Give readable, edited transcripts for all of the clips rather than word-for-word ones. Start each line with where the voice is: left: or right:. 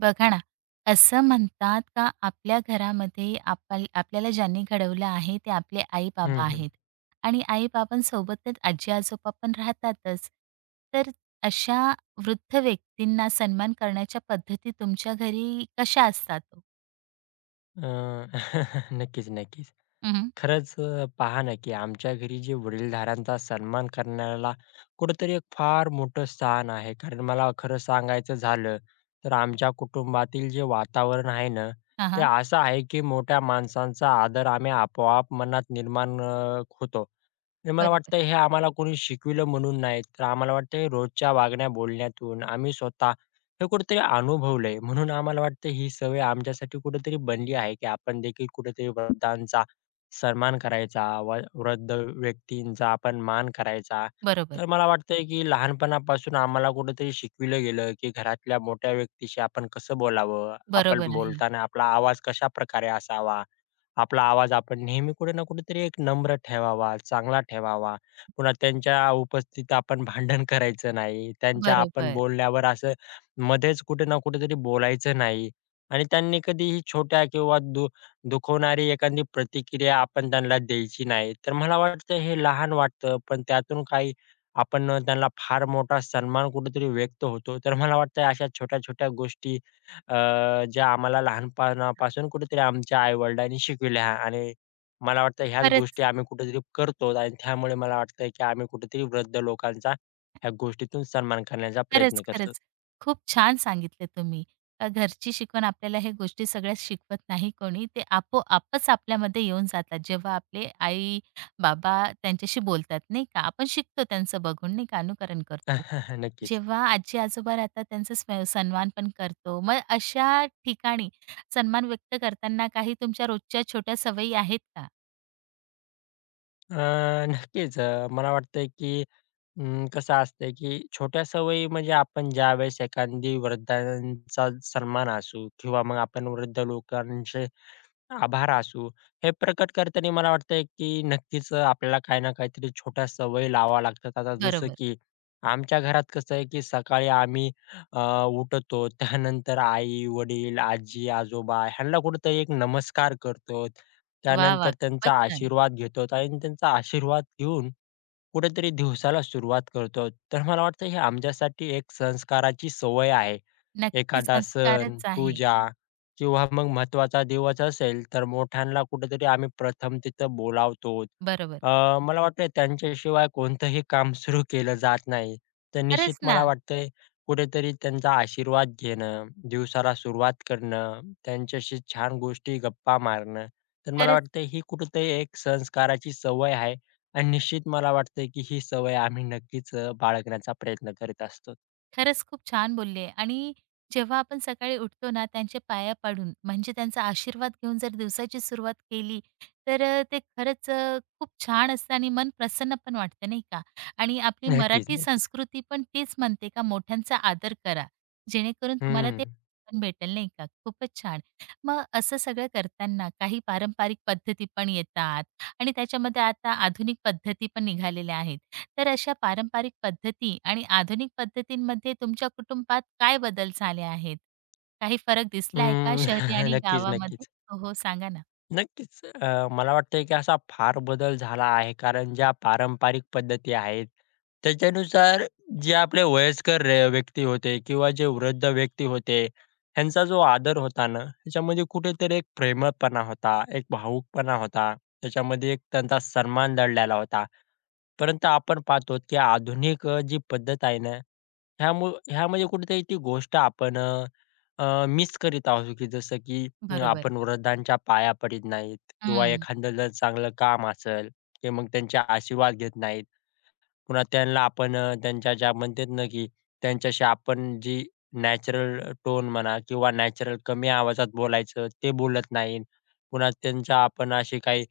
right: बघा ना, असं म्हणतात का आपल्या घरामध्ये आपल्याला ज्यांनी घडवलं आहे ते आपले
left: हं,
right: आई-बाबा
left: हं.
right: आहेत आणि आई-बाबांसोबतच आजी-आजोबा पण राहतातच. तर अशा वृद्ध व्यक्तींना सन्मान करण्याच्या पद्धती तुमच्या घरी कशा असतात ओ?
left: अ, नक्कीच, नक्कीच.
right: हं, हं.
left: खरंच पहा ना, की आमच्या घरी जे वडीलधाऱ्यांचा सन्मान करण्याला कुठेतरी एक फार मोठं स्थान आहे. कारण मला खरं सांगायचं झालं, तर आमच्या कुटुंबातील जे वातावरण आहे ना, ते
right: हां,
left: असं आहे, की मोठ्या माणसांचा आदर आम्ही आपोआप मनात निर्माण होतो. नाही, मला
right: बरोबर,
left: वाटतं हे आम्हाला कोणी शिकविलं म्हणून नाही, तर आम्हाला वाटतं हे रोजच्या वागण्या बोलण्यातून आम्ही स्वतः हे कुठेतरी अनुभवलंय. म्हणून आम्हाला वाटतं ही सवय आमच्यासाठी कुठेतरी बनली आहे, की आपण देखील कुठेतरी वृद्धांचा सन्मान करायचा, व वृद्ध व्यक्तींचा आपण मान करायचा.
right: बरोबर,
left: तर मला वाटतंय, की लहानपणापासून आम्हाला कुठेतरी शिकविलं गेलं, की घरातल्या मोठ्या व्यक्तीशी आपण कसं बोलावं, आपण
right: बरोबर आहे.
left: बोलताना आपला आवाज कशाप्रकारे असावा. आपला आवाज आपण नेहमी कुठे ना कुठेतरी एक नम्र ठेवावा, चांगला ठेवावा. पुन्हा त्यांच्या उपस्थितीत आपण भांडण करायचं नाही. त्यांच्या आपण
right: बरोबर.
left: बोलण्यावर असं मध्येच कुठे ना कुठेतरी बोलायचं नाही. आणि त्यांनी कधीही छोट्या किंवा दुखवणारी एखादी प्रतिक्रिया आपण त्यांना द्यायची नाही. तर मला वाटतं हे लहान वाटतं, पण त्यातून काही आपण त्यांना फार मोठा सन्मान कुठेतरी व्यक्त होतो. तर मला वाटतं अशा छोट्या-छोट्या गोष्टी ज्या आम्हाला लहानपणापासून कुठेतरी आमच्या आई-वडिलांनी शिकविल्या आणि मला वाटतं ह्याच
right: खरंच.
left: गोष्टी आम्ही कुठेतरी करतो आणि त्यामुळे मला वाटतं की आम्ही कुठेतरी वृद्ध लोकांचा ह्या गोष्टीतून सन्मान करण्याचा
right: खरंच,
left: प्रयत्न करतो.
right: खरंच. खूप छान सांगितलं तुम्ही. का घरची शिकवण आपल्याला ह्या गोष्टी सगळ्या शिकवत नाही कोणी. ते आपोआपच आपल्यामध्ये येऊन जातात. जेव्हा आपले आई-बाबा त्यांच्याशी बोलतात, नाही का. आपण शिकतो त्यांचं बघून, नाही का, अनुकरण करतो.
left: नक्कीच.
right: जेव्हा आजी-आजोबा राहतात त्यांचा सन्मान पण करतो. मग अशा ठिकाणी सन्मान व्यक्त करताना काही तुमच्या रोजच्या छोट्या सवयी आहेत का?
left: अ, नक्कीच मला वाटतं की कसं असतं की छोट्या सवयी म्हणजे आपण ज्यावेळेस एखादी वृद्धांचा सन्मान असू किंवा मग आपण वृद्ध लोकांशी आभार असू, हे प्रकट करताना मला वाटतंय, की नक्कीच आपल्याला काही ना काहीतरी छोट्या सवयी लावाव्या लागतात. आता जसं
right: बरोबर.
left: की आमच्या घरात कसं आहे, की सकाळी आम्ही अ, उठतो. त्यानंतर आई-वडील, आजी-आजोबा ह्यांना कुठेतरी एक नमस्कार करतो.
right: वाह! वाह!
left: त्यानंतर त्यांचा
right: खूपच छान.
left: आशीर्वाद घेतो आणि त्यांचा आशीर्वाद घेऊन कुठेतरी दिवसाला सुरुवात करतो. तर मला वाटतं, हे आमच्यासाठी एक संस्काराची सवय आहे.
right: नक्की
left: एखादा सण,
right: संस्कारच आहे.
left: पूजा किंवा मग महत्त्वाचा दिवस असेल, तर मोठ्यांना कुठेतरी आम्ही प्रथम तिथं बोलावतो.
right: बरोबर.
left: मला वाटतंय त्यांच्याशिवाय कोणतंही काम सुरू केलं जात नाही. तर निश्चित
right: खरंच ना.
left: मला वाटतंय कुठेतरी त्यांचा आशीर्वाद घेणं, दिवसाला सुरुवात करणं, त्यांच्याशी छान गोष्टी, गप्पा मारणं, तर मला
right: खरंच.
left: वाटतंय ही कुठेतरी एक संस्काराची सवय आहे आणि निश्चित मला वाटतंय की ही सवय आम्ही नक्कीच बाळगण्याचा प्रयत्न करीत असतो.
right: खरंच खूप छान बोलले आणि जेव्हा आपण सकाळी उठतो ना त्यांचे पाया पाडून म्हणजे त्यांचा आशीर्वाद घेऊन जर दिवसाची सुरुवात केली तर ते खरंच खूप छान असतं आणि मन प्रसन्न पण वाटतं नाही का आणि आपली
left: नक्कीच,
right: मराठी
left: नक्कीच.
right: संस्कृती पण तीच म्हणते का मोठ्यांचा आदर करा जेणेकरून तुम्हाला
left: हं.
right: ते पण भेटेल नाही का खूपच छान मग असं सगळं करताना काही पारंपरिक पद्धती पण येतात आणि त्याच्यामध्ये आता आधुनिक पद्धती पण निघालेल्या आहेत तर अशा पारंपरिक पद्धती आणि आधुनिक पद्धतींमध्ये तुमच्या कुटुंबात काय बदल झाले आहेत? काही फरक दिसला आहे का
left: अं,
right: शहरी आणि
left: नक्कीच,
right: गावामध्ये?
left: नक्कीच.
right: हो, हो, सांगा ना.
left: नक्कीच, मला वाटतंय की असा फार बदल झाला आहे, कारण ज्या पारंपरिक पद्धती आहेत, त्याच्यानुसार जे आपले वयस्कर व्यक्ती होते किंवा जे वृद्ध व्यक्ती होते, ह्यांचा जो आदर होता ना, त्याच्यामध्ये कुठेतरी एक प्रेमळपणा होता, एक भावुकपणा होता, त्याच्यामध्ये एक त्यांचा सन्मान दडलेला होता. परंतु आपण पाहतो की आधुनिक जी पद्धत आहे ना, ह्यामध्ये कुठेतरी ती गोष्ट आपण मिस करीत आहोत, की जसं की
right: बरोबर.
left: आपण वृद्धांच्या पाया पडत नाहीत किंवा
right: हं,
left: एखादं जर चांगलं काम असेल, ते मग त्यांचे आशीर्वाद घेत नाहीत. पुन्हा त्यांना आपण त्यांच्या ज्या म्हणतात ना, की त्यांच्याशी आपण जी नॅचरल टोन म्हणा किंवा नॅचरल कमी आवाजात बोलायचं ते बोलत नाहीत. पुन्हा त्यांच्या आपण अशी काही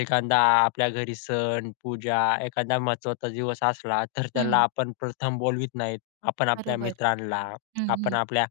left: एखादा आपल्या घरी सण, पूजा, एखादा महत्त्वाचा दिवस असला तर त्याला
right: हं.
left: आपण प्रथम बोलवीत नाहीत. आपण आपल्या
right: बरोबर.
left: मित्रांना,
right: हं,
left: आपण
right: हं.
left: आपल्या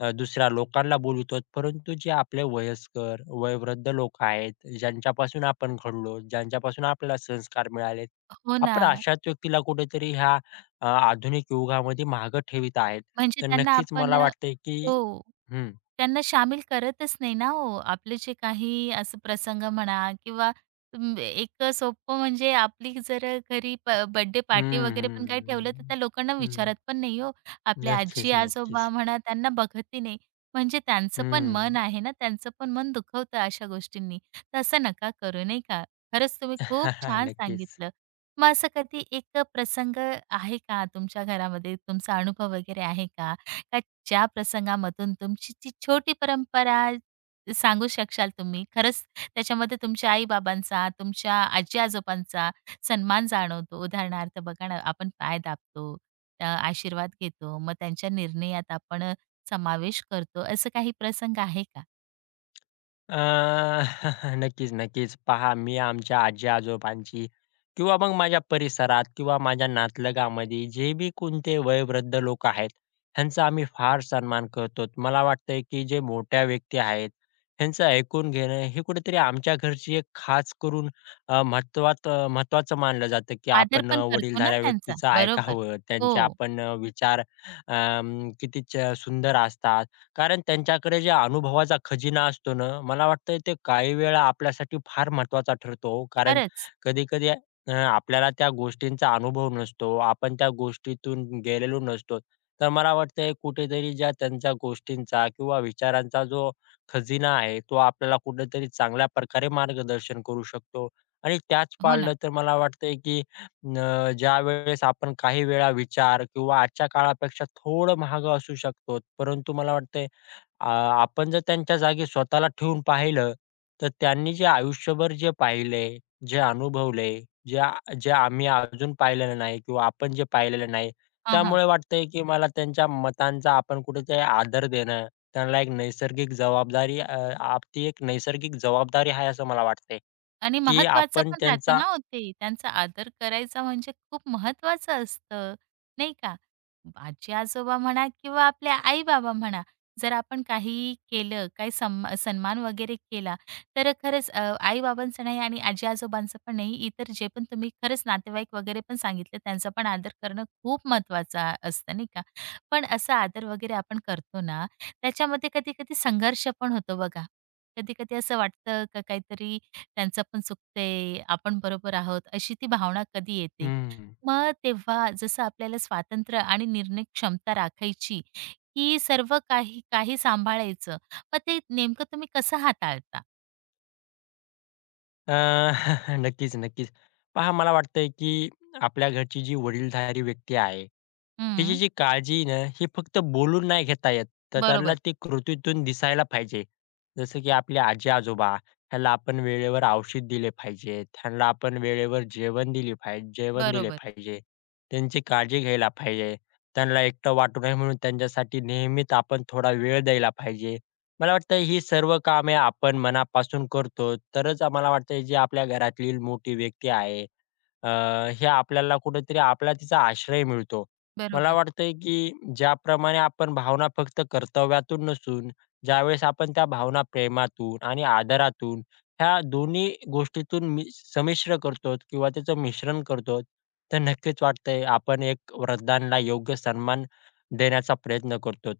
left: दुसऱ्या लोकांना बोलवतो. परंतु जे आपले वयस्कर, वयोवृद्ध लोक आहेत, ज्यांच्यापासून आपण घडलो, ज्यांच्यापासून आपल्याला संस्कार मिळाले
right: हो ना.
left: आपण अशाच व्यक्तीला कुठेतरी ह्या आधुनिक युगामध्ये मागं ठेवीत आहेत.
right: म्हणजे
left: तर
right: त्यांना
left: नक्कीच
right: आपण
left: मला वाटतंय की
right: हो.
left: हं.
right: त्यांना शामील करतच नाही ना हो. आपले जे काही असं प्रसंग म्हणा किंवा अं, एक सोपं म्हणजे आपली जर घरी बर्थडे
left: हं,
right: पार्टी वगैरे पण काही ठेवलं, तर
left: हं,
right: त्या लोकांना
left: हं. हं.
right: विचारत पण नाही हो. आपले
left: नक्कीच, नक्कीच.
right: आजी-आजोबा म्हणा त्यांना बघतही नाही. म्हणजे त्यांचं पण
left: हं.
right: मन आहे ना, त्यांचं पण मन दुखवतं अशा गोष्टींनी. तर असं नका करू नाही का. खरंच तुम्ही खूप छान
left: नक्कीच.
right: सांगितलं. मग असं कधी एक प्रसंग आहे का तुमच्या घरामध्ये, तुमचा अनुभव वगैरे आहे का? का ज्या प्रसंगामधून तुमची ती छोटी परंपरा सांगू शकाल तुम्ही? खरंच त्याच्यामध्ये तुमच्या आई-बाबांचा, तुमच्या आजी-आजोबांचा सन्मान जाणवतो. उदाहरणार्थ बघा ना, आपण पाय दाबतो, आशीर्वाद घेतो, मग त्यांच्या निर्णयात आपण समावेश करतो. असं काही प्रसंग आहे का?
left: अ, नक्कीच, नक्कीच. पहा, मी आमच्या आजी-आजोबांची किंवा मग माझ्या परिसरात किंवा माझ्या नातलगामध्ये जे बी कोणते वयोवृद्ध लोक आहेत, ह्यांचा आम्ही फार सन्मान करतो. मला वाटतंय, की जे मोठ्या व्यक्ती आहेत, ह्यांचं ऐकून घेणं हे कुठेतरी आमच्या घरची एक खास करून महत्त्वाचं मानलं जातं, की
right: आदर
left: आपण
right: पण करतो ना
left: वडीलधाऱ्या
right: त्यांचा.
left: व्यक्तीचं
right: बरोबर.
left: ऐकावं.
right: हो,
left: त्यांचे आपण विचार किती च सुंदर असतात. कारण त्यांच्याकडे जे अनुभवाचा खजिना असतो ना, मला वाटतं ते काही वेळा आपल्यासाठी फार महत्त्वाचा ठरतो हो. कारण
right: खरंच.
left: कधी-कधी आपल्याला त्या गोष्टींचा अनुभव नसतो. आपण त्या गोष्टीतून गेलेलो नसतो. तर मला वाटतंय कुठेतरी ज्या त्यांच्या गोष्टींचा किंवा विचारांचा जो खजिना आहे, तो आपल्याला कुठेतरी चांगल्या प्रकारे मार्गदर्शन करू शकतो. आणि त्याच
right: हो
left: पाळलं
right: ना.
left: तर मला वाटतंय की ज्यावेळेस आपण काही वेळा विचार किंवा आजच्या काळापेक्षा थोडं महाग असू शकतो. परंतु मला वाटतंय आ, आपण जर त्यांच्या जागी स्वतःला ठेवून पाहिलं, तर त्यांनी जे आयुष्यभर जे पाहिलंय, जे अनुभवलंय, जे आ जे आम्ही अजून पाहिलेलं नाही किंवा आपण जे पाहिलेलं नाही,
right: हां, हां.
left: त्यामुळे वाटतंय की मला त्यांच्या मतांचा आपण कुठेतरी आदर देणं, त्यांना एक नैसर्गिक जबाबदारी अ, आप ती एक नैसर्गिक जबाबदारी आहे असं मला वाटतंय,
right: आणि
left: की
right: महत्वाचं
left: आपण
right: पण राहतं
left: त्यांचा
right: ना हो ते. त्यांचा आदर करायचा म्हणजे खूप महत्वाचं असतं, नाही का? आजी-आजोबा म्हणा किंवा आपले आई-बाबा म्हणा, जर आपण काही केलं, काही सन्मान वगैरे केला, तर खरंच आई-बाबांचं नाही आणि आजी-आजोबांचं पण नाही, इतर जे पण तुम्ही खरंच नातेवाईक वगैरे पण सांगितले, त्यांचा पण आदर करणं खूप महत्वाचं असतं, नाही का? पण असा आदर वगैरे आपण करतो ना, त्याच्यामध्ये कधी-कधी संघर्ष पण होतो बघा. कधी-कधी असं वाटतं का काहीतरी त्यांचं पण चुकतंय, आपण बरोबर आहोत, अशी ती भावना कधी येते.
left: हं.
right: मग तेव्हा जसं आपल्याला स्वातंत्र्य आणि निर्णय क्षमता राखायची, की सर्व काही काही सांभाळायचं, मग ते नेमकं तुम्ही कसं हाताळता?
left: अ, नक्कीच, नक्कीच. पहा मला वाटतंय की आपल्या घरची जी वडीलधारी व्यक्ती आहे हिची
right: हं,
left: जी काळजी आहे ना, ही फक्त बोलून नाही घेता येत, तर त्यांना
right: बरोबर,
left: ती कृतीतून दिसायला पाहिजे. जसं की आपले आजी-आजोबा, ह्याला आपण वेळेवर औषध दिले पाहिजे, त्यांना आपण वेळेवर जेवण दिली जेवण दिले
right: बरोबर,
left: पाहिजे. त्यांची काळजी घ्यायला पाहिजे. त्यांना एकटं वाटू नये म्हणून त्यांच्यासाठी नेहमीच आपण थोडा वेळ द्यायला पाहिजे. मला वाटतं ही सर्व कामे आपण मनापासून करतो, तरच मला वाटतं जी आपल्या घरातील मोठी व्यक्ती आहे अ, हे आपल्याला कुठेतरी आपला तिचा आश्रय मिळतो. मला
right: बरोबर.
left: वाटतंय की ज्याप्रमाणे आपण भावना फक्त कर्तव्यातून नसून, ज्यावेळेस आपण त्या भावना प्रेमातून आणि आदरातून ह्या दोन्ही गोष्टीतून मी संमिश्र करतो किंवा त्याचं मिश्रण करतो, तर नक्कीच वाटतंय आपण एक वृद्धांना योग्य सन्मान देण्याचा प्रयत्न करतो.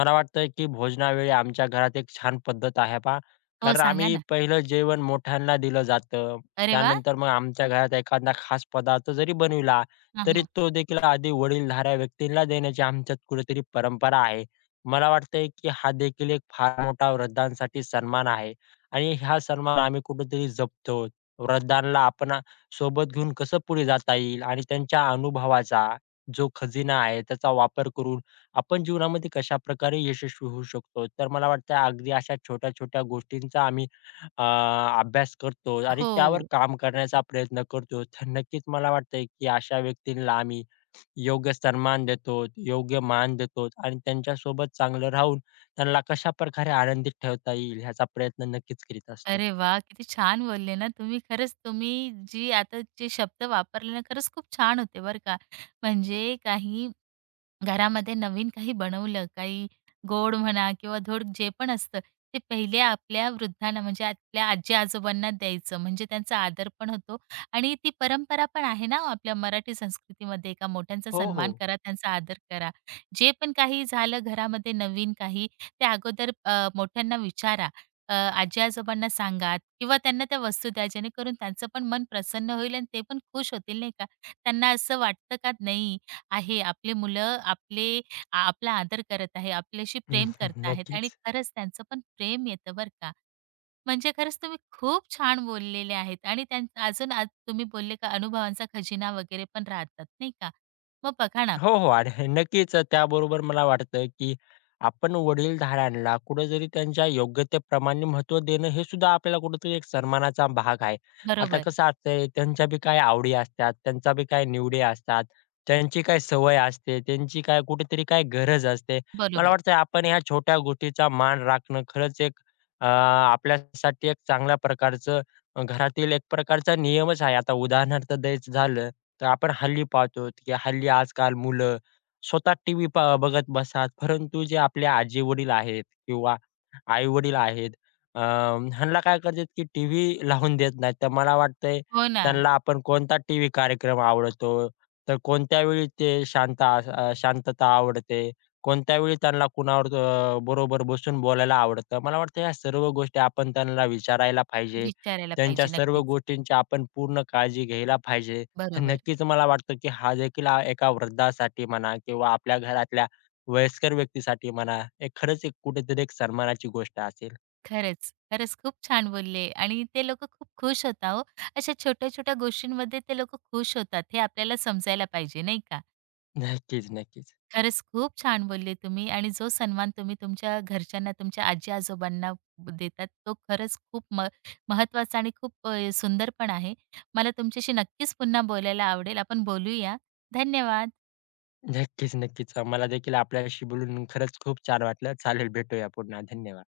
left: मला वाटतं की भोजनावेळी आमच्या घरात एक छान पद्धत आहे पहा,
right: हो,
left: कारण
right: सांगा
left: आम्ही
right: ना.
left: पहिलं जेवण मोठ्यांना दिलं जातं.
right: अरे वाह!
left: त्यानंतर मग आमच्या घरात एखादा खास पदार्थ जरी बनविला,
right: हां,
left: तरी
right: हां.
left: तो देखील आधी वडीलधाऱ्या व्यक्तींना देण्याची आमच्यात कुठेतरी परंपरा आहे. मला वाटतंय की हा देखील एक फार मोठा वृद्धांसाठी सन्मान आहे आणि हा सन्मान आम्ही कुठेतरी जपतो. वृद्धांना आपण सोबत घेऊन कसं पुढे जाता येईल आणि त्यांच्या अनुभवाचा जो खजिना आहे, त्याचा वापर करून आपण जीवनामध्ये कशाप्रकारे यशस्वी होऊ शकतो. तर मला वाटतं अगदी अशा छोट्या-छोट्या गोष्टींचा आम्ही अ, अभ्यास करतो आणि त्यावर
right: हो.
left: काम करण्याचा प्रयत्न करतो. तर नक्कीच मला वाटतंय, की अशा व्यक्तींना आम्ही योग्य सन्मान देतो, योग्य मान देतो आणि त्यांच्यासोबत चांगलं राहून त्यांना कशाप्रकारे आनंदित ठेवता येईल ह्याचा प्रयत्न नक्कीच करीत असतो.
right: अरे वाह! किती छान बोलले ना तुम्ही. खरंच तुम्ही जी आता जे शब्द वापरले ना, खरंच खूप छान होते बरं का. म्हणजे काही घरामध्ये नवीन काही बनवलं, काही गोड म्हणा किंवा धोड जे पण असतं, ते पहिले आपल्या वृद्धांना म्हणजे आपल्या आजी-आजोबांना द्यायचं. म्हणजे त्यांचा आदर पण होतो आणि ती परंपरा पण आहे ना आपल्या मराठी संस्कृतीमध्ये का मोठ्यांचा
left: हो,
right: सन्मान
left: हो.
right: करा, त्यांचा आदर करा. जे पण काही झालं घरामध्ये नवीन काही, ते अगोदर मोठ्यांना विचारा. आजी-आजोबांना सांगा किंवा त्यांना त्या वस्तू द्या, जेणेकरून त्यांचं पण मन प्रसन्न होईल आणि ते पण खुश होतील, नाही का? त्यांना असं वाटतं का नाही आहे. आपले मुलं आपले आपला आदर करत आहे, आपल्याशी प्रेम करत आहेत आणि
left: नक्कीच.
right: खरंच त्यांचं पण प्रेम येतं बरं का. म्हणजे खरंच तुम्ही खूप छान बोललेले आहेत आणि अजून आज तुम्ही बोलले का अनुभवांचा खजिना वगैरे पण राहतात नाही का. मग बघा ना
left: हो, हो. आणि नक्कीच त्याबरोबर मला वाटतं, की आपण वडीलधाऱ्यांना कुठेतरी त्यांच्या योग्यतेप्रमाणे महत्त्व देणं हे सुद्धा आपल्याला कुठेतरी एक सन्मानाचा भाग आहे. आता
right: बरोबर,
left: कसं असतंय त्यांच्या बी काय आवडी असतात, त्यांच्या बी काही निवडी असतात, त्यांची काय सवय असते, त्यांची काय कुठेतरी काय गरज असते. मला
right: बरोबर.
left: वाटतं आपण ह्या छोट्या गोष्टीचा मान राखणं खरंच एक आपल्यासाठी एक चांगल्या प्रकारचं घरातील एक प्रकारचा नियमच आहे. आता उदाहरणार्थ द्यायचं झालं तर आपण हल्ली पाहतो की हल्ली आजकाल मुलं स्वतः टीव्ही बघत बसतात. परंतु जे आपले आजी-वडील आहेत किंवा आई-वडील आहेत, अ, ह्यांना काय करतात की टीव्ही लावून देत नाहीत. तर मला वाटतंय
right: हो ना,
left: त्यांना आपण कोणता टीव्ही कार्यक्रम आवडतो, तर कोणत्या वेळी ते शांत शांतता आवडते, कोणत्या वेळी त्यांना कुणावर बरोबर बसून बोलायला आवडतं. मला वाटतं ह्या सर्व गोष्टी आपण त्यांना विचारायला पाहिजे.
right: विचारायला
left: त्यांच्या
right: पाहिजे
left: सर्व
right: नक्कीच.
left: गोष्टींची आपण पूर्ण काळजी घ्यायला पाहिजे. तर
right: बरोबर.
left: नक्कीच मला वाटतं, की हा देखील हा एका वृद्धासाठी म्हणा किंवा आपल्या घरातल्या वयस्कर व्यक्तीसाठी म्हणा, हे खरंच एक कुठेतरी एक सन्मानाची गोष्ट असेल.
right: खरंच, खरंच खूप छान बोलले आणि ते लोकं खूप खुश होता हो. अशा छोट्या-छोट्या गोष्टींमध्ये ते लोकं खुश होतात हे आपल्याला समजायला पाहिजे नाही का.
left: नक्कीच, नक्कीच.
right: खरंच खूप छान बोलले तुम्ही आणि जो सन्मान तुम्ही तुमच्या घरच्यांना, तुमच्या आजी-आजोबांना देतात, तो खरंच खूप महत्त्वाचा आणि खूप सुंदर पण आहे. मला तुमच्याशी नक्कीच पुन्हा बोलायला आवडेल. आपण बोलूया. धन्यवाद.
left: नक्कीच, नक्कीच. मला देखील आपल्याशी बोलून खरंच खूप छान वाटलं. चालेल, भेटूया पुन्हा. धन्यवाद.